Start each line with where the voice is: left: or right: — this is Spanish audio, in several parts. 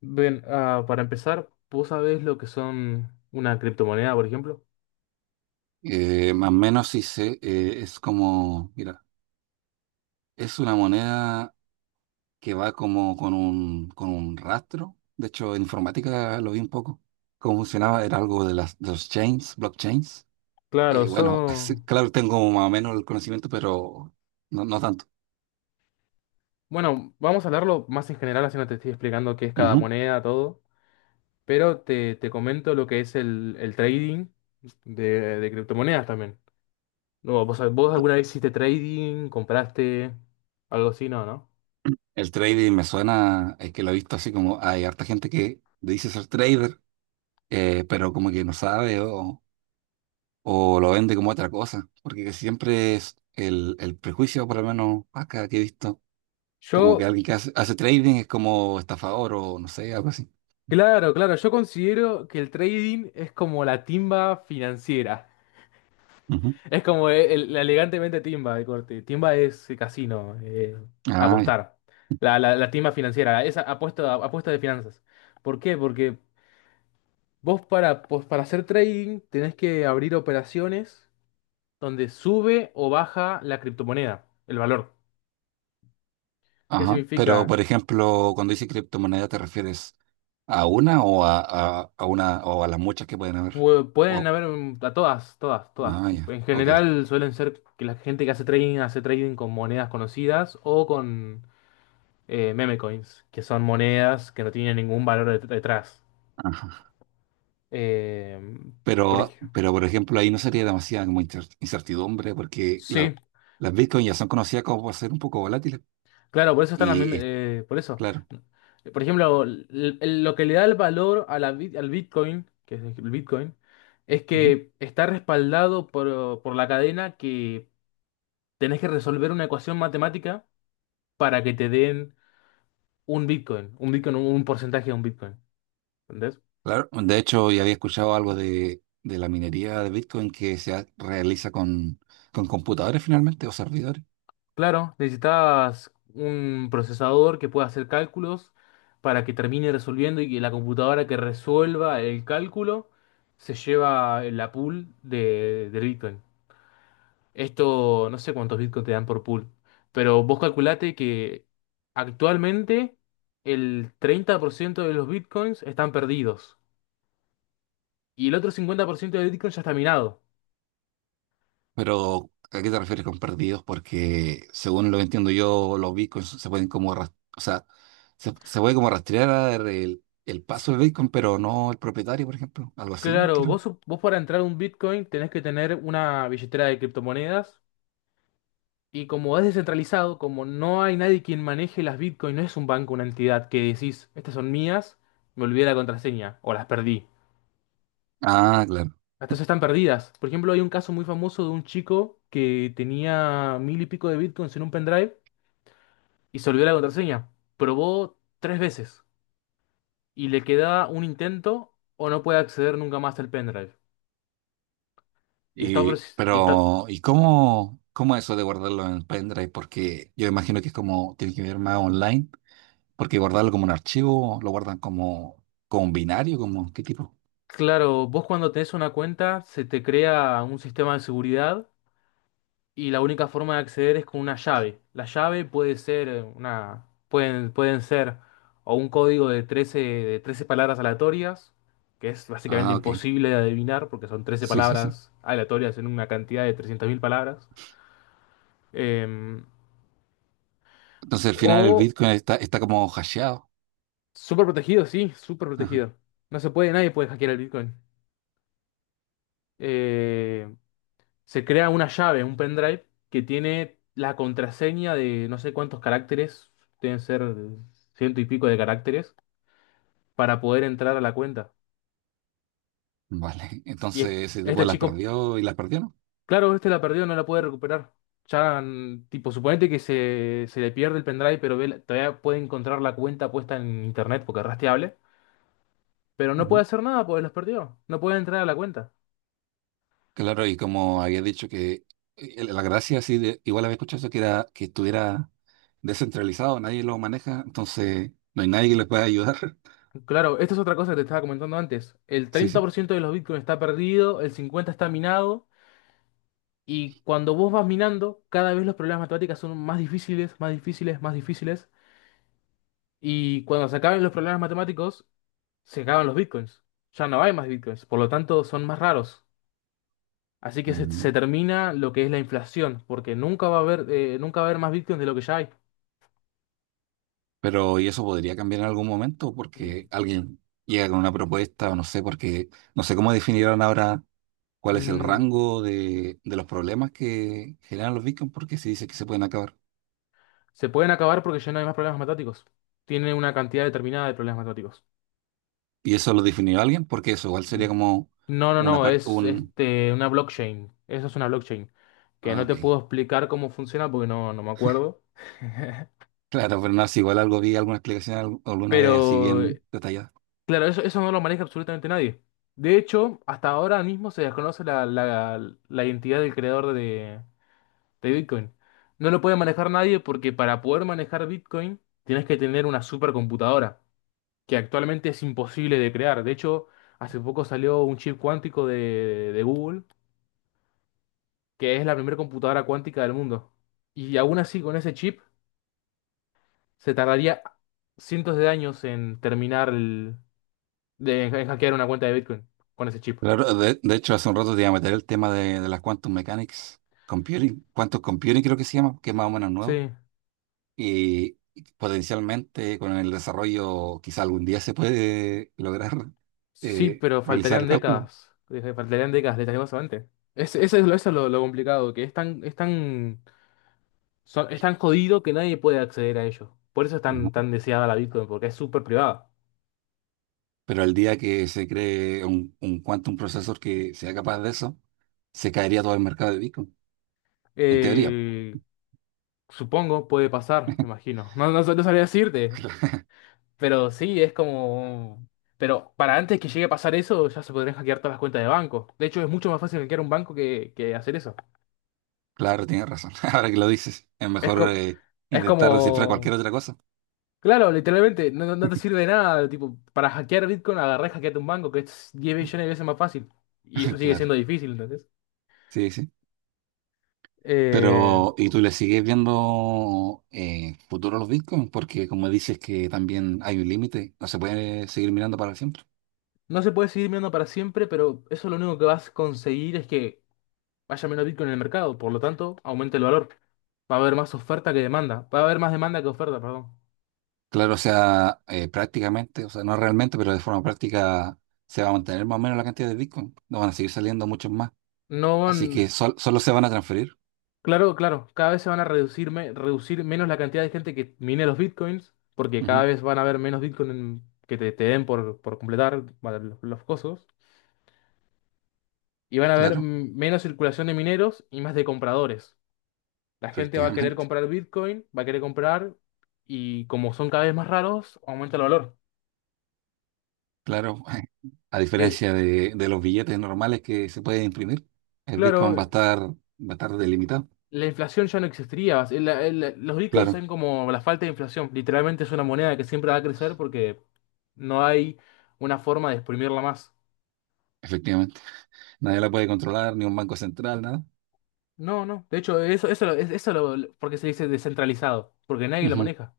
left: Bien, para empezar, ¿vos sabés lo que son una criptomoneda, por ejemplo?
right: Más o menos sí sé, es como, mira, es una moneda que va como con un rastro. De hecho, en informática lo vi un poco. Cómo funcionaba, era algo de las de los chains, blockchains.
left: Claro,
right: Bueno, sí,
left: son...
right: claro, tengo más o menos el conocimiento, pero no tanto.
left: Bueno, vamos a hablarlo más en general, así no te estoy explicando qué es cada
right: Ujú.
left: moneda, todo, pero te comento lo que es el trading de, de criptomonedas también. No, ¿vos alguna vez hiciste trading, compraste algo así? No, ¿no?
right: El trading me suena, es que lo he visto así como hay harta gente que dice ser trader, pero como que no sabe o lo vende como otra cosa, porque siempre es el prejuicio, por lo menos acá que he visto, como que
left: Yo,
right: alguien que hace trading es como estafador o no sé, algo así.
left: claro, claro, yo considero que el trading es como la timba financiera.
right: Ujú.
left: Es como la elegantemente timba de corte. Timba es casino,
right: Ah, ya.
left: apostar. La timba financiera, esa apuesta, apuesta de finanzas. ¿Por qué? Porque vos pues para hacer trading tenés que abrir operaciones donde sube o baja la criptomoneda, el valor. ¿Qué
right: Ajá. Pero,
left: significa?
right: por ejemplo, cuando dice criptomoneda, ¿te refieres a una o a las muchas que pueden haber?
left: Pueden
right: Wow.
left: haber a todas, todas, todas.
right: Ah, ya.
left: En
right: Ok.
left: general suelen ser que la gente que hace trading con monedas conocidas o con meme coins, que son monedas que no tienen ningún valor detrás.
right: Ajá.
left: Eh, por
right: Pero,
left: ejemplo,
right: pero, por ejemplo, ahí no sería demasiada como incertidumbre, porque
left: sí,
right: las Bitcoin ya son conocidas como por ser un poco volátiles.
left: claro, por eso están las
right: Y, es-
left: por eso.
right: claro.
left: Por ejemplo, lo que le da el valor a la al Bitcoin, que es el Bitcoin, es que está respaldado por la cadena que tenés que resolver una ecuación matemática para que te den un porcentaje de un Bitcoin.
right: Claro, de hecho, ya había escuchado algo de la minería de Bitcoin que realiza con computadores finalmente o servidores.
left: Claro, necesitabas un procesador que pueda hacer cálculos para que termine resolviendo y que la computadora que resuelva el cálculo se lleva la pool del Bitcoin. Esto, no sé cuántos Bitcoin te dan por pool, pero vos calculate que actualmente el 30% de los Bitcoins están perdidos y el otro 50% de Bitcoin ya está minado.
right: Pero, ¿a qué te refieres con perdidos? Porque, según lo que entiendo yo, los Bitcoins se pueden como, o sea, se, se puede como rastrear el paso del Bitcoin, pero no el propietario, por ejemplo. Algo así,
left: Claro,
right: creo.
left: vos para entrar a un Bitcoin tenés que tener una billetera de criptomonedas. Y como es descentralizado, como no hay nadie quien maneje las Bitcoin, no es un banco, una entidad que decís, estas son mías, me olvidé la contraseña o las perdí.
right: Ah, claro.
left: Estas están perdidas. Por ejemplo, hay un caso muy famoso de un chico que tenía mil y pico de Bitcoins en un pendrive y se olvidó la contraseña. Probó tres veces y le queda un intento o no puede acceder nunca más al pendrive. Y está, ofreci- y está...
right: ¿Y cómo, cómo eso de guardarlo en pendrive? Porque yo imagino que es como, tiene que ver más online. Porque guardarlo como un archivo, lo guardan como, como un binario, como qué tipo.
left: Claro, vos cuando tenés una cuenta se te crea un sistema de seguridad y la única forma de acceder es con una llave. La llave puede ser pueden ser o un código de trece palabras aleatorias, que es básicamente
right: Ah, ok.
left: imposible de adivinar porque son 13
right: Sí, sí, sí.
left: palabras aleatorias en una cantidad de 300.000 palabras. Em,
right: Entonces al final el
left: o
right: Bitcoin está, está como hasheado.
left: súper protegido, sí, súper
right: Ajá.
left: protegido. No se puede, nadie puede hackear el Bitcoin. Eh, se crea una llave, un pendrive, que tiene la contraseña de no sé cuántos caracteres, deben ser ciento y pico de caracteres, para poder entrar a la cuenta.
right: Vale.
left: Y
right: Entonces
left: es-
right: ese tipo
left: este
right: las
left: chico,
right: perdió y las perdió, ¿no?
left: claro, este la perdió, no la puede recuperar. Ya, tipo, suponete que se le pierde el pendrive, pero todavía puede encontrar la cuenta puesta en internet porque es rastreable, pero no puede
right: Ujú.
left: hacer nada porque los perdió, no puede entrar a la cuenta.
right: Claro, y como había dicho que la gracia sí, de, igual había escuchado eso que era que estuviera descentralizado, nadie lo maneja, entonces no hay nadie que les pueda ayudar.
left: Claro, esto es otra cosa que te estaba comentando antes. El
right: Sí,
left: treinta
right: sí.
left: por ciento de los bitcoins está perdido, el 50% está minado. Y cuando vos vas minando, cada vez los problemas matemáticos son más difíciles, más difíciles, más difíciles. Y cuando se acaben los problemas matemáticos, se acaban los bitcoins. Ya no hay más bitcoins, por lo tanto son más raros. Así que se
right: Ujú.
left: termina lo que es la inflación, porque nunca va a haber, nunca va a haber más bitcoins de lo que ya hay.
right: Pero, ¿y eso podría cambiar en algún momento?
left: Mm,
right: Porque alguien llega con una propuesta, o no sé, porque no sé cómo definirán ahora cuál es el
left: mm,
right: rango de los problemas que generan los bitcoins, porque se dice que se pueden acabar.
left: se pueden acabar porque ya no hay más problemas matemáticos. Tienen una cantidad determinada de problemas matemáticos.
right: ¿Y eso lo definió alguien? Porque eso igual sería como
left: No, no,
right: una
left: no,
right: parte,
left: es
right: un...
left: este, una blockchain. Eso es una blockchain. Que
right: Ah,
left: no
right: ok.
left: te puedo explicar cómo funciona porque no me acuerdo.
right: Claro, pero no, si igual algo vi, alguna explicación alguna vez así
left: Pero,
right: bien detallada.
left: claro, eso no lo maneja absolutamente nadie. De hecho, hasta ahora mismo se desconoce la identidad del creador de Bitcoin. No lo puede manejar nadie porque para poder manejar Bitcoin tienes que tener una supercomputadora, que actualmente es imposible de crear. De hecho, hace poco salió un chip cuántico de Google que es la primera computadora cuántica del mundo. Y aún así, con ese chip, se tardaría cientos de años en terminar en hackear una cuenta de Bitcoin con ese chip.
right: Claro, de hecho, hace un rato te iba a meter el tema de las quantum mechanics, computing, quantum computing creo que se llama, que es más o menos nuevo.
left: Sí,
right: Y potencialmente con el desarrollo quizá algún día se puede lograr
left: sí, pero
right: realizar el
left: faltarían
right: cálculo.
left: décadas. Faltarían décadas, lastimosamente. Es, eso es, lo, eso es lo complicado, que es tan jodido que nadie puede acceder a ello. Por eso es
right: Ujú.
left: tan, tan deseada la Bitcoin, porque es súper privada.
right: Pero el día que se cree un quantum processor que sea capaz de eso, se caería todo el mercado de Bitcoin, en teoría.
left: Eh, supongo, puede pasar, me imagino. No, no, no sabría decirte. Pero sí. Pero para antes que llegue a pasar eso, ya se podrían hackear todas las cuentas de banco. De hecho, es mucho más fácil hackear un banco que hacer eso.
right: Claro, tienes razón. Ahora que lo dices, es
left: Es
right: mejor
left: como... Es
right: intentar descifrar cualquier
left: como...
right: otra cosa.
left: Claro, literalmente, no te sirve de nada. Tipo, para hackear Bitcoin, agarré y hackeate un banco, que es 10 millones de veces más fácil. Y eso sigue
right: Claro,
left: siendo difícil, ¿entendés?
right: sí, sí.
left: Eh,
right: Pero, ¿y tú le sigues viendo futuro a los bitcoins? Porque como dices que también hay un límite, no se puede seguir mirando para siempre.
left: no se puede seguir mirando para siempre, pero eso lo único que vas a conseguir es que haya menos Bitcoin en el mercado. Por lo tanto, aumente el valor. Va a haber más oferta que demanda. Va a haber más demanda que oferta, perdón.
right: Claro, o sea, prácticamente, o sea, no realmente, pero de forma práctica se va a mantener más o menos la cantidad de bitcoin. No van a seguir saliendo muchos más.
left: No van,
right: Así que solo se van a transferir.
left: claro, claro, cada vez se van a reducir, reducir menos la cantidad de gente que mine los bitcoins, porque cada
right: Ujú,
left: vez van a haber menos bitcoins que te den por completar para los cosos, y van a haber
right: claro,
left: menos circulación de mineros y más de compradores. La gente va a querer
right: efectivamente.
left: comprar bitcoin, va a querer comprar, y como son cada vez más raros, aumenta el valor.
right: Claro, a
left: Eh,
right: diferencia de los billetes normales que se pueden imprimir, el
left: claro,
right: bitcoin va a estar delimitado.
left: La inflación ya no existiría. Los bitcoins
right: Claro,
left: son como la falta de inflación. Literalmente es una moneda que siempre va a crecer porque no hay una forma de exprimirla más.
right: efectivamente. Nadie la puede controlar, ni un banco central, nada.
left: No, no. De hecho, eso, lo- es- eso lo- porque se dice descentralizado. Porque nadie lo
right: Ujú,
left: maneja.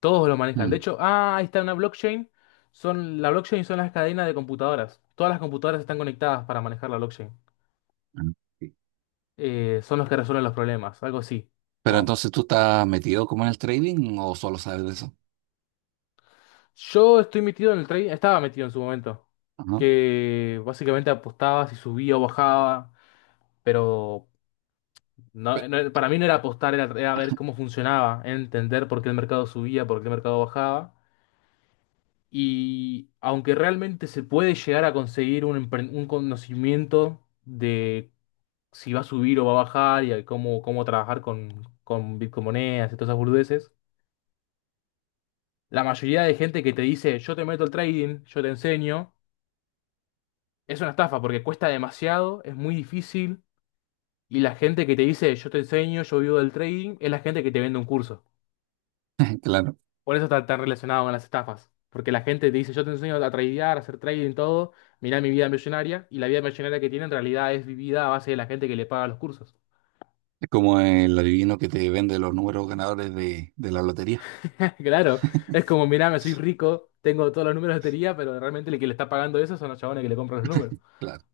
left: Todos lo manejan. De
right: mm,
left: hecho, ahí está una blockchain. La blockchain son las cadenas de computadoras. Todas las computadoras están conectadas para manejar la blockchain.
right: mm. Sí.
left: Son los que resuelven los problemas. Algo así.
right: Pero
left: Wow.
right: entonces tú estás metido como en el trading o solo sabes de eso.
left: Yo estoy metido en el trading, estaba metido en su momento,
right: Ajá.
left: que básicamente apostaba si subía o bajaba, pero
right: Pe-
left: para mí no era apostar, era ver cómo funcionaba, entender por qué el mercado subía, por qué el mercado bajaba. Y aunque realmente se puede llegar a conseguir un conocimiento de si va a subir o va a bajar y a cómo trabajar con bitcoin monedas y todas esas burdeces, la mayoría de gente que te dice, yo te meto el trading, yo te enseño. Es una estafa porque cuesta demasiado, es muy difícil y la gente que te dice yo te enseño, yo vivo del trading, es la gente que te vende un curso.
right: Claro,
left: Por eso está tan relacionado con las estafas. Porque la gente te dice yo te enseño a tradear, a hacer trading, todo, mirá mi vida millonaria y la vida millonaria que tiene en realidad es vivida a base de la gente que le paga los cursos.
right: es como el adivino que te vende los números ganadores de la lotería.
left: Claro, es como mirá, me soy rico, tengo todos los números de lotería, pero realmente el que le está pagando eso son los chabones que le compran los números.
right: Claro.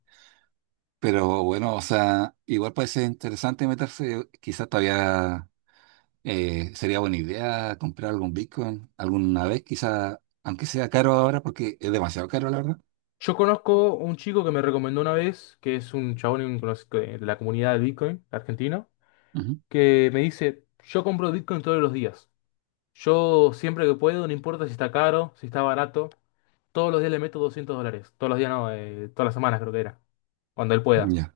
right: Pero bueno, o sea, igual puede ser interesante meterse, quizás todavía sería buena idea comprar algún Bitcoin alguna vez, quizás, aunque sea caro ahora, porque es demasiado caro, la verdad.
left: Yo conozco un chico que me recomendó una vez, que es un chabón de la comunidad de Bitcoin argentino
right: Ujú.
left: que me dice, yo compro Bitcoin todos los días. Yo siempre que puedo, no importa si está caro, si está barato, todos los días le meto $200. Todos los días no, todas las semanas creo que era, cuando él pueda.
right: Ya.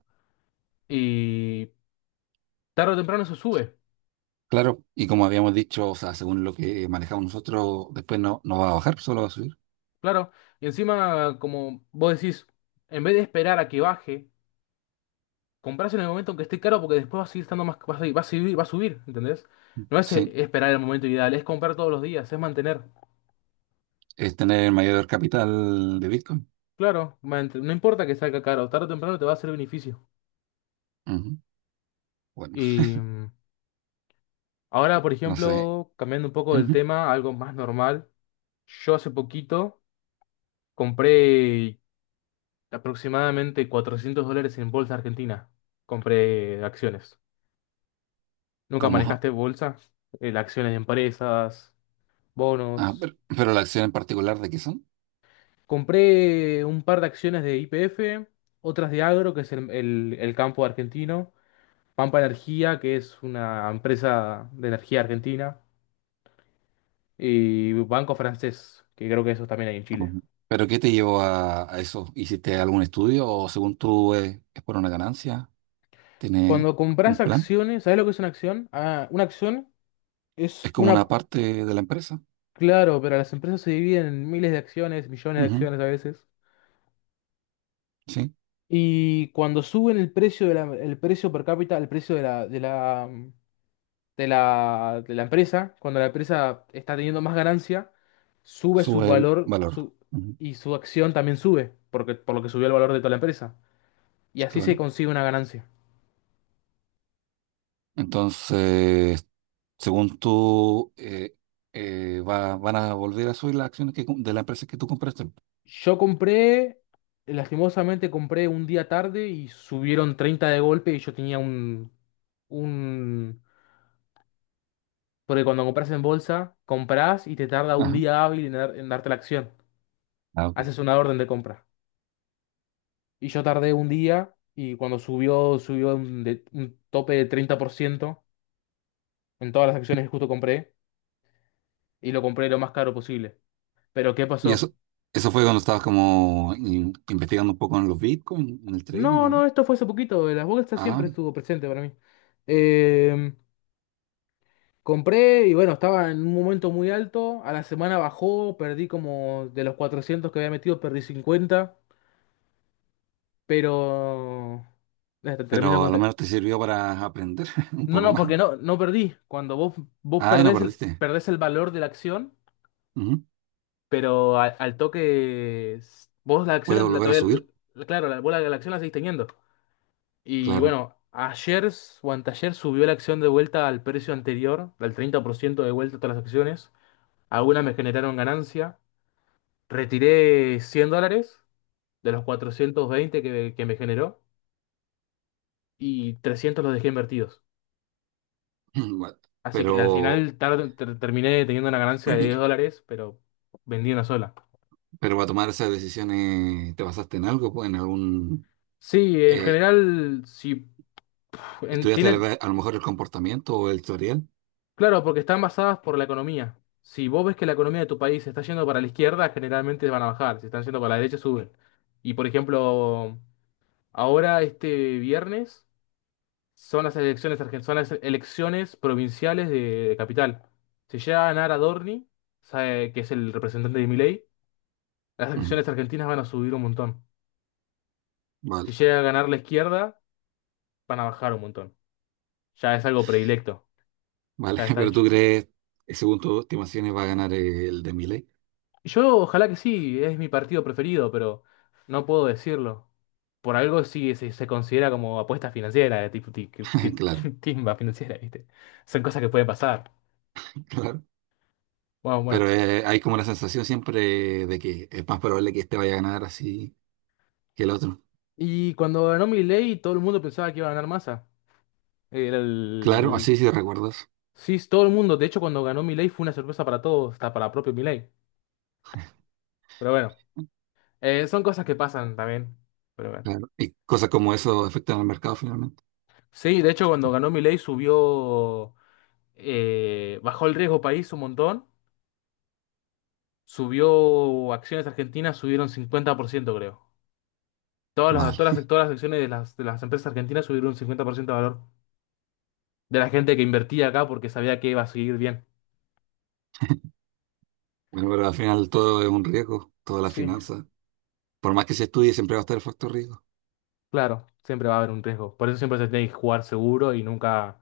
left: Y tarde o temprano eso sube,
right: Claro, y como habíamos dicho, o sea, según lo que manejamos nosotros, después no, no va a bajar, solo va a subir.
left: claro. Y encima, como vos decís, en vez de esperar a que baje, comprás en el momento en que esté caro porque después va a seguir estando más, va a subir, ¿entendés? No es
right: Sí,
left: esperar el momento ideal, es comprar todos los días, es mantener.
right: es tener el mayor capital de Bitcoin.
left: Claro, no importa que salga caro, tarde o temprano te va a hacer beneficio.
right: Ujú. Bueno,
left: Y ahora, por
right: no sé.
left: ejemplo, cambiando un poco del
right: Ujú.
left: tema, algo más normal. Yo hace poquito compré aproximadamente $400 en bolsa argentina. Compré acciones. ¿Nunca
right: ¿Cómo? Ja-
left: manejaste bolsa? Acciones de empresas,
right: ah,
left: bonos.
right: pero la acción en particular, ¿de qué son?
left: Compré un par de acciones de YPF, otras de Agro, que es el campo argentino. Pampa Energía, que es una empresa de energía argentina. Y Banco Francés, que creo que eso también hay en Chile.
right: Ujú. ¿Pero qué te llevó a eso? ¿Hiciste algún estudio o según tú es por una ganancia? ¿Tiene
left: Cuando compras
right: un plan?
left: acciones, ¿sabes lo que es una acción? Ah, una acción
right: Es
left: es
right: como
left: una.
right: una parte de la empresa.
left: Claro, pero las empresas se dividen en miles de acciones, millones de
right: Ujú.
left: acciones a veces.
right: Sí,
left: Y cuando suben el precio de el precio per cápita, el precio de la empresa, cuando la empresa está teniendo más ganancia, sube su
right: sube el
left: valor
right: valor.
left: su,
right: Ujú.
left: y su acción también sube, porque, por lo que subió el valor de toda la empresa. Y así se
right: Claro.
left: consigue una ganancia.
right: Entonces... Según tú, va- van a volver a subir las acciones que, com- de la empresa que tú compraste.
left: Yo compré, Lastimosamente compré un día tarde y subieron 30 de golpe y yo tenía un... Porque cuando compras en bolsa, compras y te tarda un
right: Ajá.
left: día hábil en darte la acción.
right: Ah, ok.
left: Haces una orden de compra. Y yo tardé un día y cuando subió un tope de 30% en todas las acciones que justo compré y lo compré lo más caro posible. Pero ¿qué
right: Y
left: pasó?
right: eso fue cuando estabas como investigando un poco en los Bitcoin, en el trading,
left: No,
right: ¿o
left: no,
right: no?
left: esto fue hace poquito. Las bolsas
right: Ah,
left: siempre estuvo presente para mí. Em, Compré y bueno, estaba en un momento muy alto. A la semana bajó, perdí como de los 400 que había metido, perdí cincuenta. Pero. Ya te termino de
right: pero a lo menos te
left: contar.
right: sirvió para aprender un
left: No,
right: poco
left: no,
right: más.
left: porque no, no perdí. Vos
right: Ah, y no perdiste.
left: perdés el valor de la acción,
right: Ujú.
left: pero al toque. Vos la
right: Puede
left: acción, la,
right: volver a
left: todavía- la-
right: subir,
left: la- claro, la acción la seguís teniendo. Y
right: claro.
left: bueno, ayer s- o anteayer subió la acción de vuelta al precio anterior, al 30% de vuelta a todas las acciones. Algunas me generaron ganancia. Retiré 100 dólares de los 420 que me generó y 300 los dejé invertidos.
right: Bueno,
left: Así que al
right: pero,
left: final terminé teniendo una ganancia de 10 dólares, pero vendí una sola.
right: pero para tomar esas decisiones, ¿te basaste en algo? Pues, ¿en algún,
left: Sí, en
right: eh,
left: general, si en-
right: estudiaste
left: tienen,
right: a lo mejor el comportamiento o el tutorial?
left: claro, porque están basadas por la economía. Si vos ves que la economía de tu país está yendo para la izquierda, generalmente van a bajar. Si están yendo para la derecha, suben. Y por ejemplo, ahora este viernes. Son las son las elecciones provinciales de Capital. Si llega a ganar Adorni, sabe que es el representante de Milei, las
right: Ujú.
left: elecciones argentinas van a subir un montón. Si
right: Vale.
left: llega a ganar la izquierda, van a bajar un montón. Ya es algo predilecto,
right: Vale,
left: ya está
right: pero
left: hecho.
right: tú crees, según tus estimaciones, va a ganar el de Milei.
left: Y yo ojalá que sí, es mi partido preferido, pero no puedo decirlo. Por algo sí se considera como apuesta financiera, tipo
right: Claro,
left: timba financiera, ¿viste? Son cosas que pueden pasar.
right: claro.
left: Bueno,
right: Pero
left: bueno.
right: hay como la sensación siempre de que es más probable que este vaya a ganar así que el otro.
left: Y cuando ganó Milei, todo el mundo pensaba que iba a ganar Massa. Era
right: Claro,
left: el...
right: así sí recuerdas.
left: Sí, todo el mundo. De hecho, cuando ganó Milei fue una sorpresa para todos, hasta para propio Milei. Pero bueno, son cosas que pasan también. Pero bueno.
right: Claro. Y cosas como eso afectan al mercado finalmente.
left: Sí, de hecho, cuando ganó Milei bajó el riesgo país un montón. Subió acciones argentinas, subieron 50%, creo.
right: Vale.
left: Todas las acciones de las empresas argentinas subieron un 50% de valor. De la gente que invertía acá porque sabía que iba a seguir bien.
right: Bueno, pero al final todo es un riesgo, toda la
left: Sí.
right: finanza. Por más que se estudie, siempre va a estar el factor riesgo.
left: Claro, siempre va a haber un riesgo. Por eso siempre se tiene que jugar seguro y nunca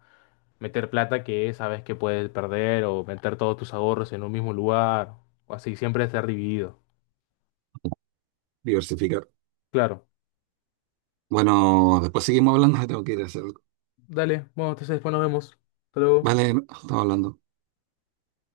left: meter plata que sabes que puedes perder o meter todos tus ahorros en un mismo lugar. O así, siempre estar dividido.
right: Diversificar.
left: Claro.
right: Bueno, después seguimos hablando, tengo que ir a hacer algo.
left: Dale, bueno, entonces después nos vemos. Hasta luego.
right: Vale, estamos hablando.